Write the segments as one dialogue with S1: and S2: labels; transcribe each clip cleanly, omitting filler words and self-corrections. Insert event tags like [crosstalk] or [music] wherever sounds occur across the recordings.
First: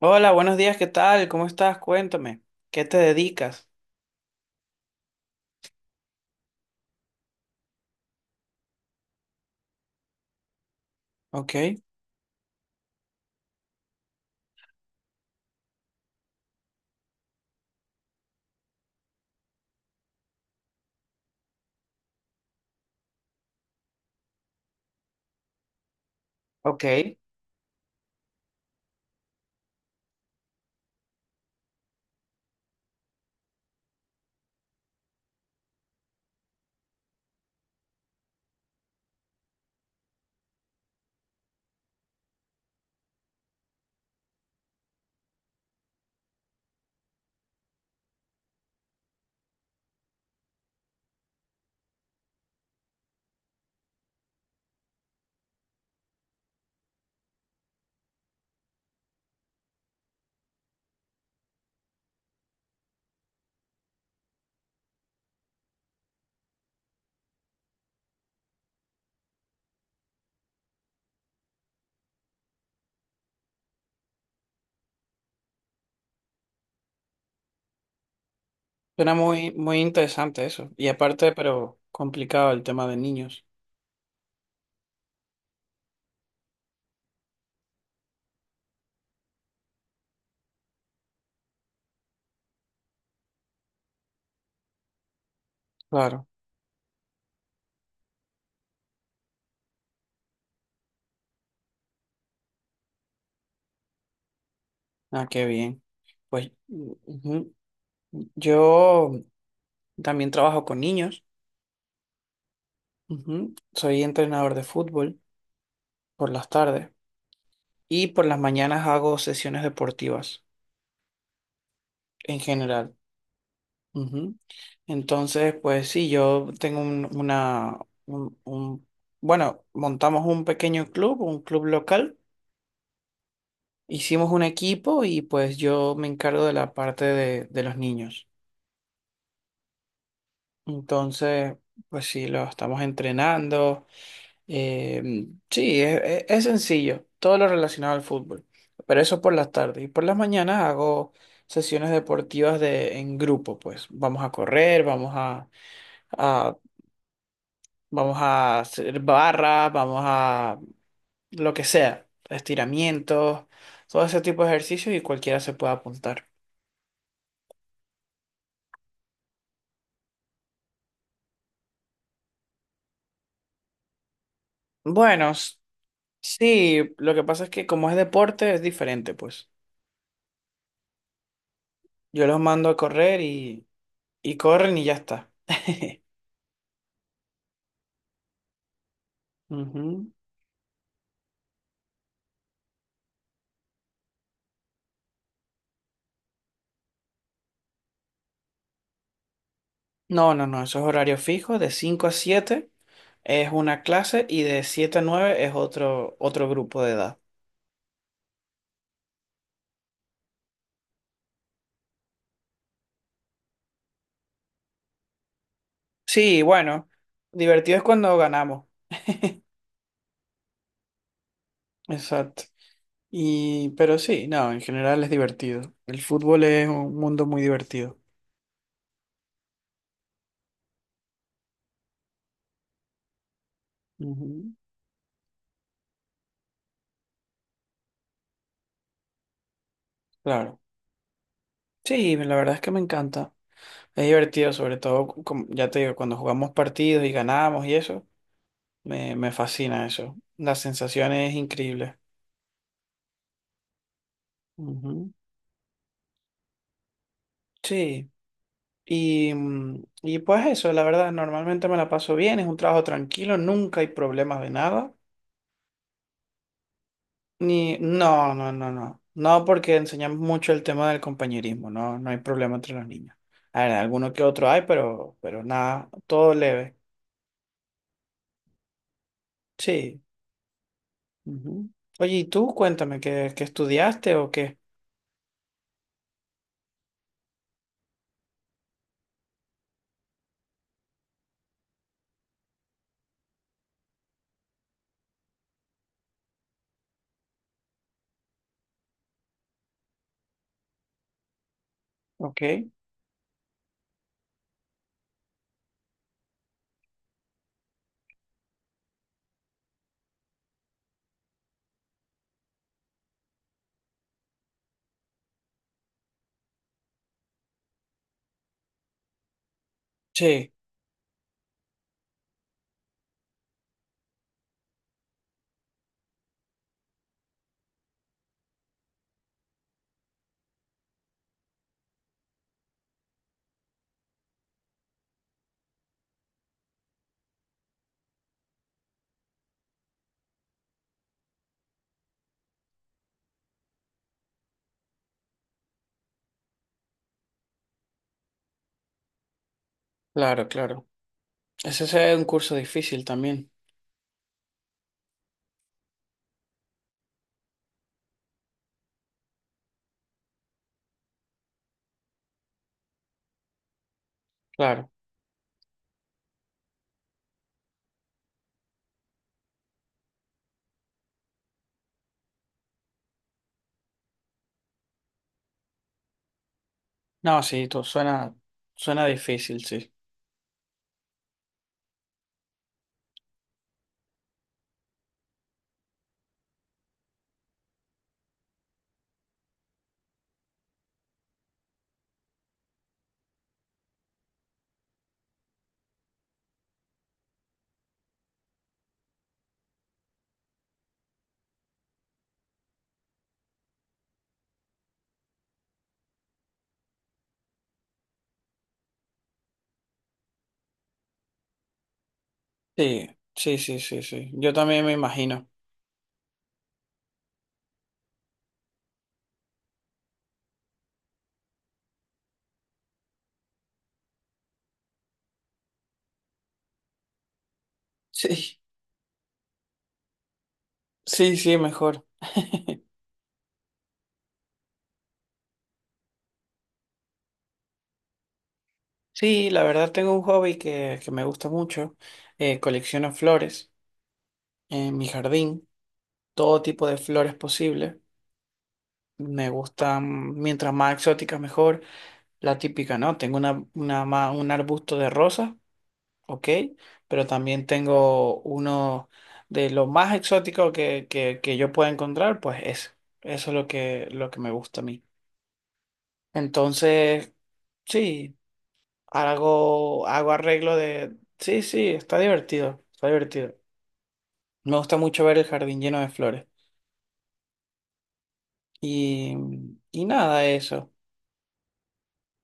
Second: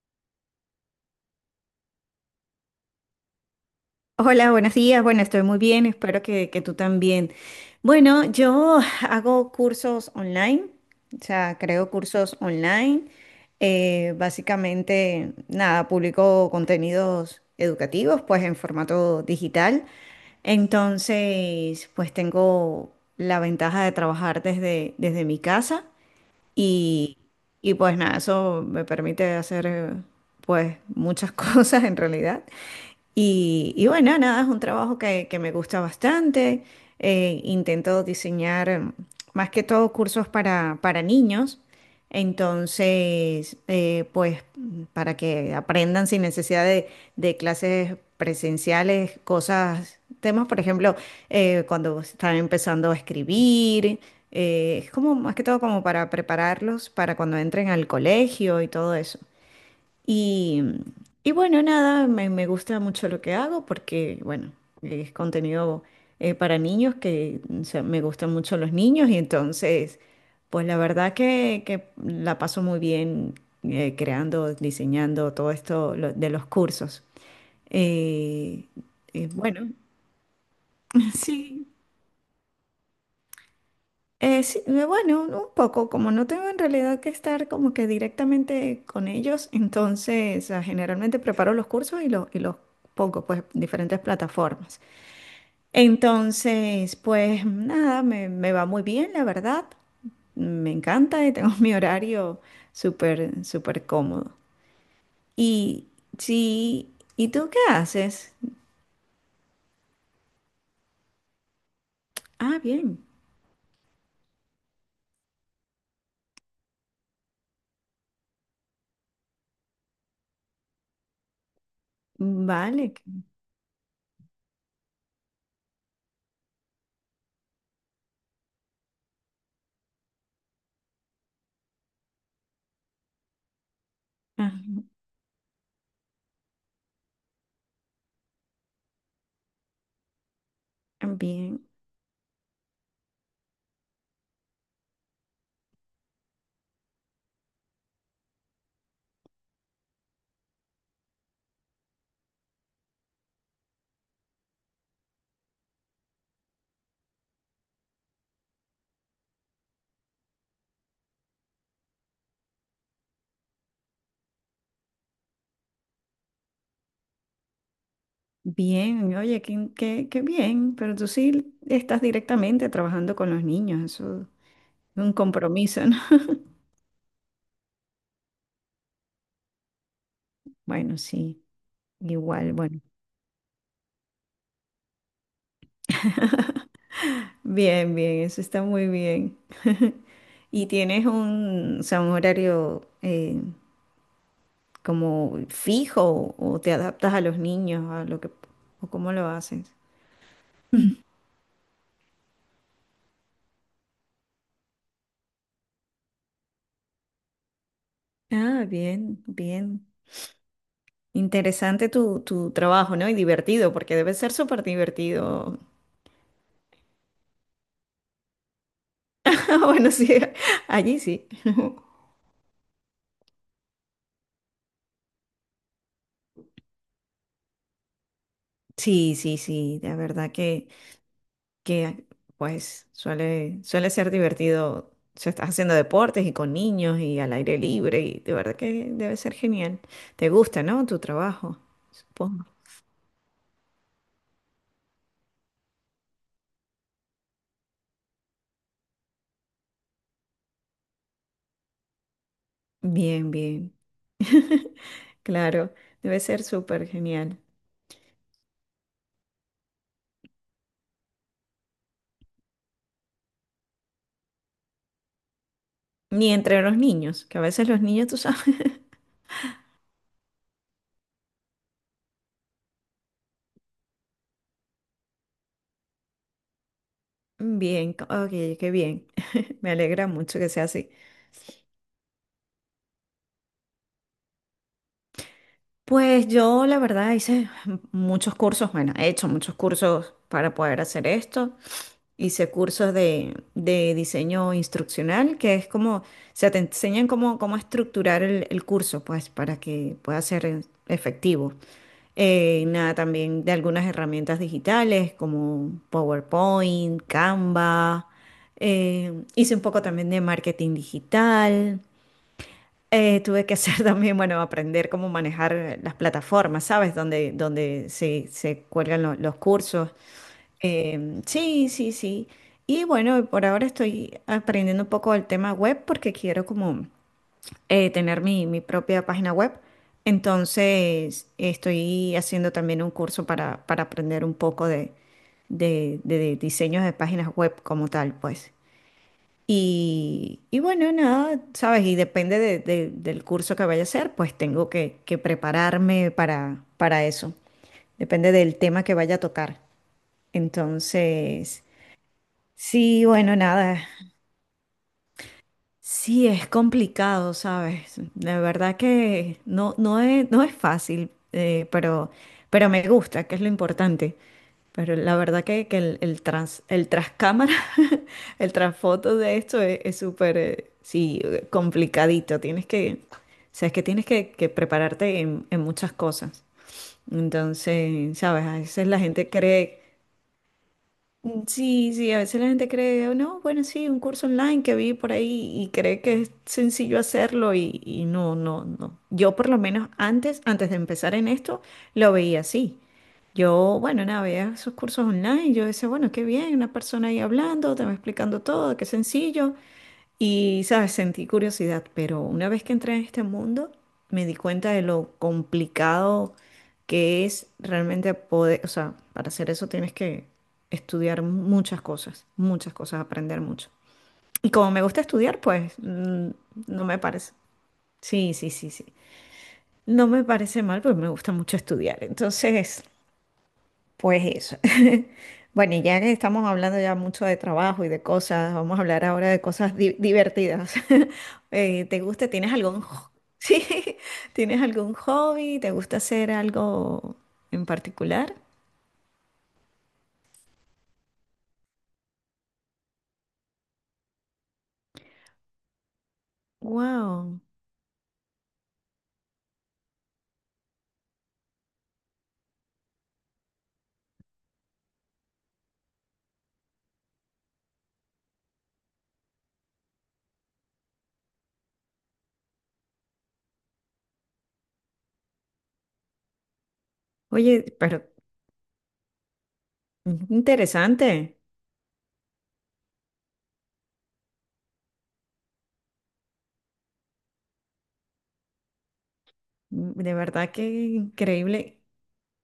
S1: Hola, buenos días, ¿qué tal? ¿Cómo estás? Cuéntame, ¿qué te dedicas?
S2: Hola, buenos días. Bueno, estoy muy bien, espero que tú también. Bueno, yo hago cursos online, o
S1: Ok,
S2: sea, creo cursos online. Básicamente, nada, publico contenidos educativos, pues en formato digital. Entonces, pues tengo la ventaja de trabajar desde mi casa
S1: ok.
S2: y, y pues nada, eso me permite hacer pues muchas [laughs] cosas en realidad. Y bueno, nada, es un trabajo que me gusta bastante. Intento diseñar más que todo cursos para niños. Entonces, pues para que aprendan sin necesidad de clases presenciales, cosas, temas, por ejemplo, cuando están empezando a escribir. Eh, es como más que todo como para prepararlos para cuando entren al colegio y todo eso. Y, y bueno, nada, me gusta mucho lo que hago porque, bueno, es contenido para niños que o sea, me gustan mucho los niños y entonces, pues la verdad que la paso muy bien creando, diseñando todo esto de los cursos. Eh,
S1: Suena muy,
S2: bueno,
S1: muy interesante eso. Y
S2: [laughs]
S1: aparte,
S2: sí.
S1: pero complicado el tema de niños.
S2: Sí, bueno, un poco, como no tengo en realidad que estar como que directamente con ellos, entonces generalmente preparo los cursos y, los pongo pues en diferentes plataformas.
S1: Claro.
S2: Entonces, pues nada, me va muy bien, la verdad. Me encanta y tengo [laughs] mi horario súper, súper cómodo.
S1: Ah, qué bien.
S2: Y
S1: Pues
S2: sí, ¿y tú
S1: ujú.
S2: qué haces?
S1: Yo también trabajo con niños.
S2: Ah, bien,
S1: Ujú. Soy entrenador de fútbol por las tardes y por las mañanas hago sesiones deportivas en
S2: vale.
S1: general. Ujú. Entonces, pues sí, yo tengo un, un- bueno, montamos un pequeño club, un club local, hicimos un
S2: Ah,
S1: equipo y pues yo me encargo de la parte de los niños. Entonces,
S2: bien.
S1: pues sí, lo estamos entrenando. Sí, es sencillo, todo lo relacionado al fútbol, pero eso por las tardes. Y por las mañanas hago sesiones deportivas en grupo, pues vamos a correr, vamos a vamos a hacer barra, vamos a lo que sea, estiramientos, todo ese tipo de ejercicios y cualquiera se puede apuntar.
S2: Bien, oye, qué bien, pero tú sí estás directamente trabajando con los niños, eso es un
S1: Bueno, s-
S2: compromiso, ¿no? [laughs]
S1: sí, lo que pasa es que como es deporte es diferente, pues.
S2: Bueno, sí,
S1: Yo los
S2: igual,
S1: mando a
S2: bueno.
S1: correr y corren y ya está. [laughs]
S2: Bien, bien, eso está muy bien. [laughs]
S1: Ujú.
S2: ¿Y tienes un, o sea, un horario como fijo o te adaptas a los niños, a lo que, o cómo lo haces?
S1: No, no, no, eso es horario fijo, de 5 a 7 es una clase y de 7 a 9 es otro, otro grupo de edad.
S2: Ah, bien, bien. Interesante tu trabajo, ¿no? Y divertido, porque debe ser súper divertido. [laughs]
S1: Sí, bueno, divertido es cuando ganamos.
S2: Ah, bueno, sí, allí sí. [laughs]
S1: Exacto. Y, pero sí, no, en general es divertido. El fútbol es un mundo muy divertido.
S2: Sí, sí, sí, la verdad que pues suele ser
S1: Ujú,
S2: divertido. Se estás haciendo deportes y con niños y al aire libre y de verdad que debe ser genial. ¿Te
S1: claro.
S2: gusta, no? Tu trabajo,
S1: Sí, la
S2: supongo.
S1: verdad es que me encanta. Es divertido, sobre todo, como, ya te digo, cuando jugamos partidos y ganamos y eso, me fascina eso. La sensación es increíble.
S2: Bien, bien. [laughs]
S1: Ujú,
S2: Claro, debe ser súper genial.
S1: sí. Y, y pues eso, la verdad, normalmente me la paso bien, es un trabajo tranquilo, nunca hay problemas de nada.
S2: Ni entre los niños, que a veces
S1: Ni,
S2: los niños, tú
S1: no,
S2: sabes.
S1: no, no,
S2: [laughs]
S1: no. No, porque enseñamos mucho el tema del compañerismo, no, no hay problema entre los niños. A ver, alguno que otro hay, pero nada, todo leve.
S2: Bien, ok, qué bien. [laughs] Me
S1: Sí.
S2: alegra mucho que sea así.
S1: Ujú. Oye, y tú cuéntame, ¿qué estudiaste o qué?
S2: Pues yo la verdad hice muchos cursos, bueno, he hecho muchos cursos para poder hacer esto. Hice cursos de diseño instruccional, que es como, se te enseñan cómo estructurar el curso, pues para que pueda ser efectivo.
S1: Ok.
S2: Nada, también de algunas herramientas digitales como PowerPoint, Canva. Hice un poco también de marketing digital. Tuve que hacer [laughs] también, bueno, aprender cómo manejar las plataformas, ¿sabes? Donde se cuelgan los cursos.
S1: Sí,
S2: Sí, sí, sí. Y bueno, por ahora estoy aprendiendo un poco el tema web porque quiero como tener mi propia página web. Entonces, estoy haciendo también un curso para aprender un poco de diseños de páginas web como tal, pues. Y bueno, nada, sabes, y depende del curso que vaya a hacer, pues tengo que prepararme para eso. Depende del tema que vaya a tocar.
S1: claro, claro.
S2: Entonces,
S1: Ese es un curso difícil
S2: sí, bueno,
S1: también,
S2: nada, sí, es complicado, ¿sabes? La verdad que no, no es fácil, pero me gusta, que es lo importante.
S1: claro.
S2: Pero la verdad que el, el tras cámara, [laughs] el trasfoto de esto es súper, sí, complicadito. Tienes que, o sea, es que tienes que prepararte en muchas cosas.
S1: No, sí, tú,
S2: Entonces,
S1: suena,
S2: ¿sabes? A veces la
S1: suena
S2: gente
S1: difícil,
S2: cree...
S1: sí.
S2: Sí, sí, a veces la gente cree, "Oh, no, bueno, sí, un curso online que vi por ahí y cree que es sencillo hacerlo y no, no, no". Yo por lo menos antes de empezar en esto, lo veía así. Yo, bueno, nada, veía esos cursos online, yo decía, bueno, qué bien, una persona ahí hablando, te va explicando todo, qué sencillo. Y, sabes, sentí curiosidad, pero una vez que entré en este mundo, me di cuenta de lo complicado que es realmente poder, o sea, para hacer eso tienes que estudiar muchas cosas,
S1: Sí,
S2: aprender
S1: sí,
S2: mucho.
S1: sí, sí, sí.
S2: Y
S1: Yo
S2: como me
S1: también me
S2: gusta estudiar,
S1: imagino. [laughs]
S2: pues no me parece. Sí, sí, sí, sí. No me parece mal, pues me gusta mucho estudiar. Entonces, pues eso. [laughs] Bueno, y ya que estamos hablando ya mucho de trabajo y de cosas,
S1: Sí,
S2: vamos a hablar ahora de cosas divertidas. [laughs]
S1: sí, sí,
S2: ¿Te
S1: mejor.
S2: gusta?
S1: [laughs]
S2: [laughs] Sí, ¿tienes algún hobby? ¿Te gusta hacer algo en particular?
S1: Sí, la verdad tengo un hobby que me gusta mucho. Colecciono flores en mi jardín, todo tipo de flores
S2: Wow.
S1: posible. Me gustan, mientras más exóticas mejor. La típica, ¿no? Tengo un arbusto de rosas, ok, pero también tengo uno de lo más exótico que yo pueda encontrar, pues es. Eso es lo lo que me gusta a mí. Entonces,
S2: Oye, pero
S1: sí. Hago, hago arreglo de...
S2: interesante.
S1: Sí, sí, está divertido, está divertido. Me gusta mucho ver el jardín lleno de flores. Y, y
S2: De
S1: nada,
S2: verdad que
S1: eso.
S2: increíble.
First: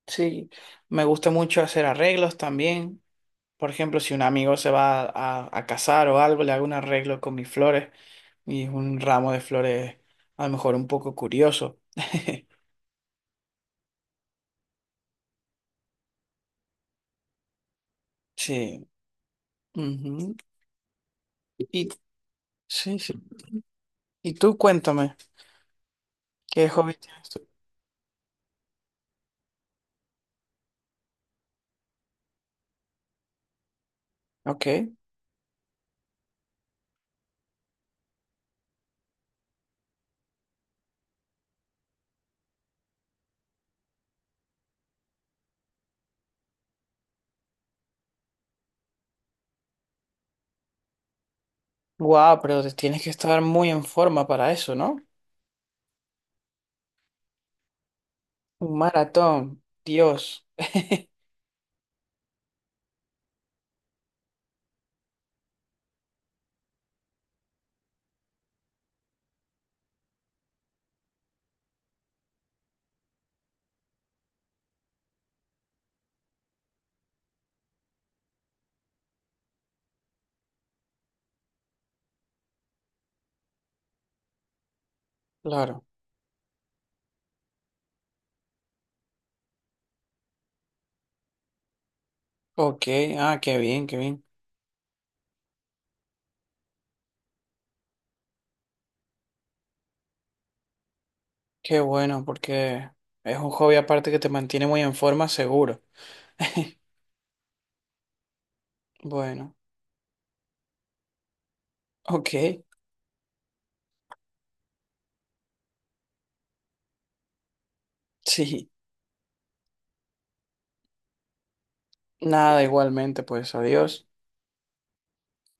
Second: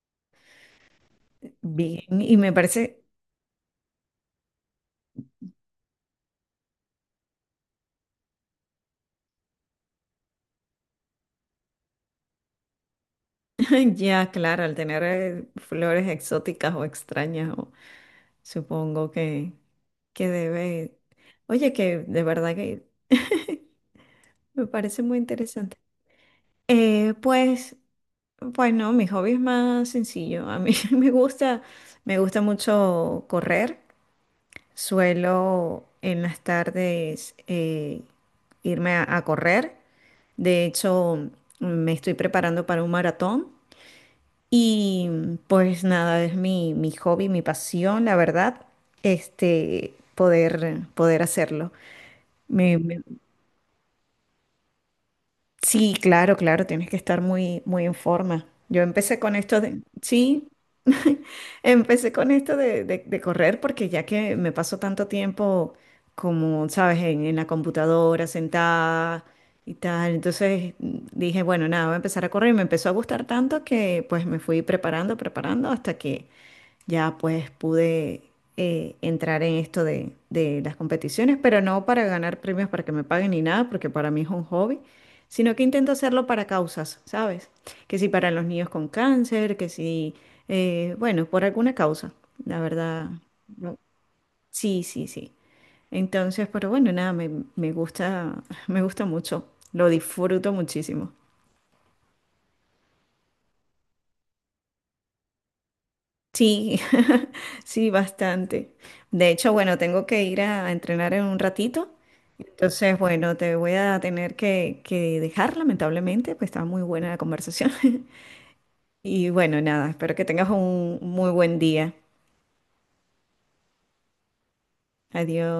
S1: Sí, me gusta mucho hacer
S2: Bien.
S1: arreglos
S2: Y me parece,
S1: también. Por ejemplo, si un amigo se va a casar o algo, le hago un arreglo con mis flores y es un ramo de flores a lo mejor un poco curioso. [laughs]
S2: [laughs] ya claro, al tener flores exóticas o extrañas,
S1: Sí.
S2: supongo que
S1: Ujú.
S2: debe. Oye,
S1: Y
S2: que de verdad que
S1: sí, sí. Y
S2: [laughs]
S1: tú
S2: me parece
S1: cuéntame,
S2: muy interesante.
S1: ¿qué hobby tienes tú?
S2: Pues, pues no, mi hobby es más sencillo. A mí [laughs] me gusta mucho correr.
S1: Ok.
S2: Suelo en las tardes irme a correr. De hecho, me estoy preparando para un maratón. Y pues nada, es mi, mi hobby, mi pasión, la verdad, este, poder hacerlo.
S1: Guau, pero te
S2: Me
S1: tienes que estar muy en forma para eso, ¿no?
S2: Sí, claro, claro, tienes que estar muy, muy en forma.
S1: Un
S2: Yo empecé con esto
S1: maratón,
S2: de,
S1: Dios.
S2: sí,
S1: [laughs]
S2: [laughs] empecé con esto de correr porque ya que me paso tanto tiempo como, sabes, en la computadora sentada y tal, entonces dije, bueno, nada, voy a empezar a correr y me empezó a gustar tanto que pues me fui preparando, preparando hasta que ya pues pude entrar en esto de las competiciones, pero no para ganar premios para que me paguen ni nada, porque para mí es un hobby, sino que
S1: Claro.
S2: intento hacerlo para causas, ¿sabes? Que si para los niños con cáncer, que si, bueno, por alguna causa, la
S1: Ok,
S2: verdad.
S1: ah, qué
S2: no-
S1: bien, qué bien.
S2: Sí, sí, sí. Entonces, pero bueno, nada, me gusta, [laughs] me gusta mucho, lo disfruto muchísimo.
S1: Qué bueno, porque es un hobby aparte que te mantiene muy en forma, seguro.
S2: Sí,
S1: [laughs]
S2: [laughs] sí, bastante. De hecho,
S1: Bueno,
S2: bueno, tengo que ir a entrenar en un ratito.
S1: ok,
S2: Entonces, bueno, te voy a tener que dejar, lamentablemente, pues estaba muy buena la conversación. [laughs]
S1: sí.
S2: Y bueno, nada, espero que tengas un muy buen día.
S1: Nada, igualmente, pues adiós.
S2: Adiós.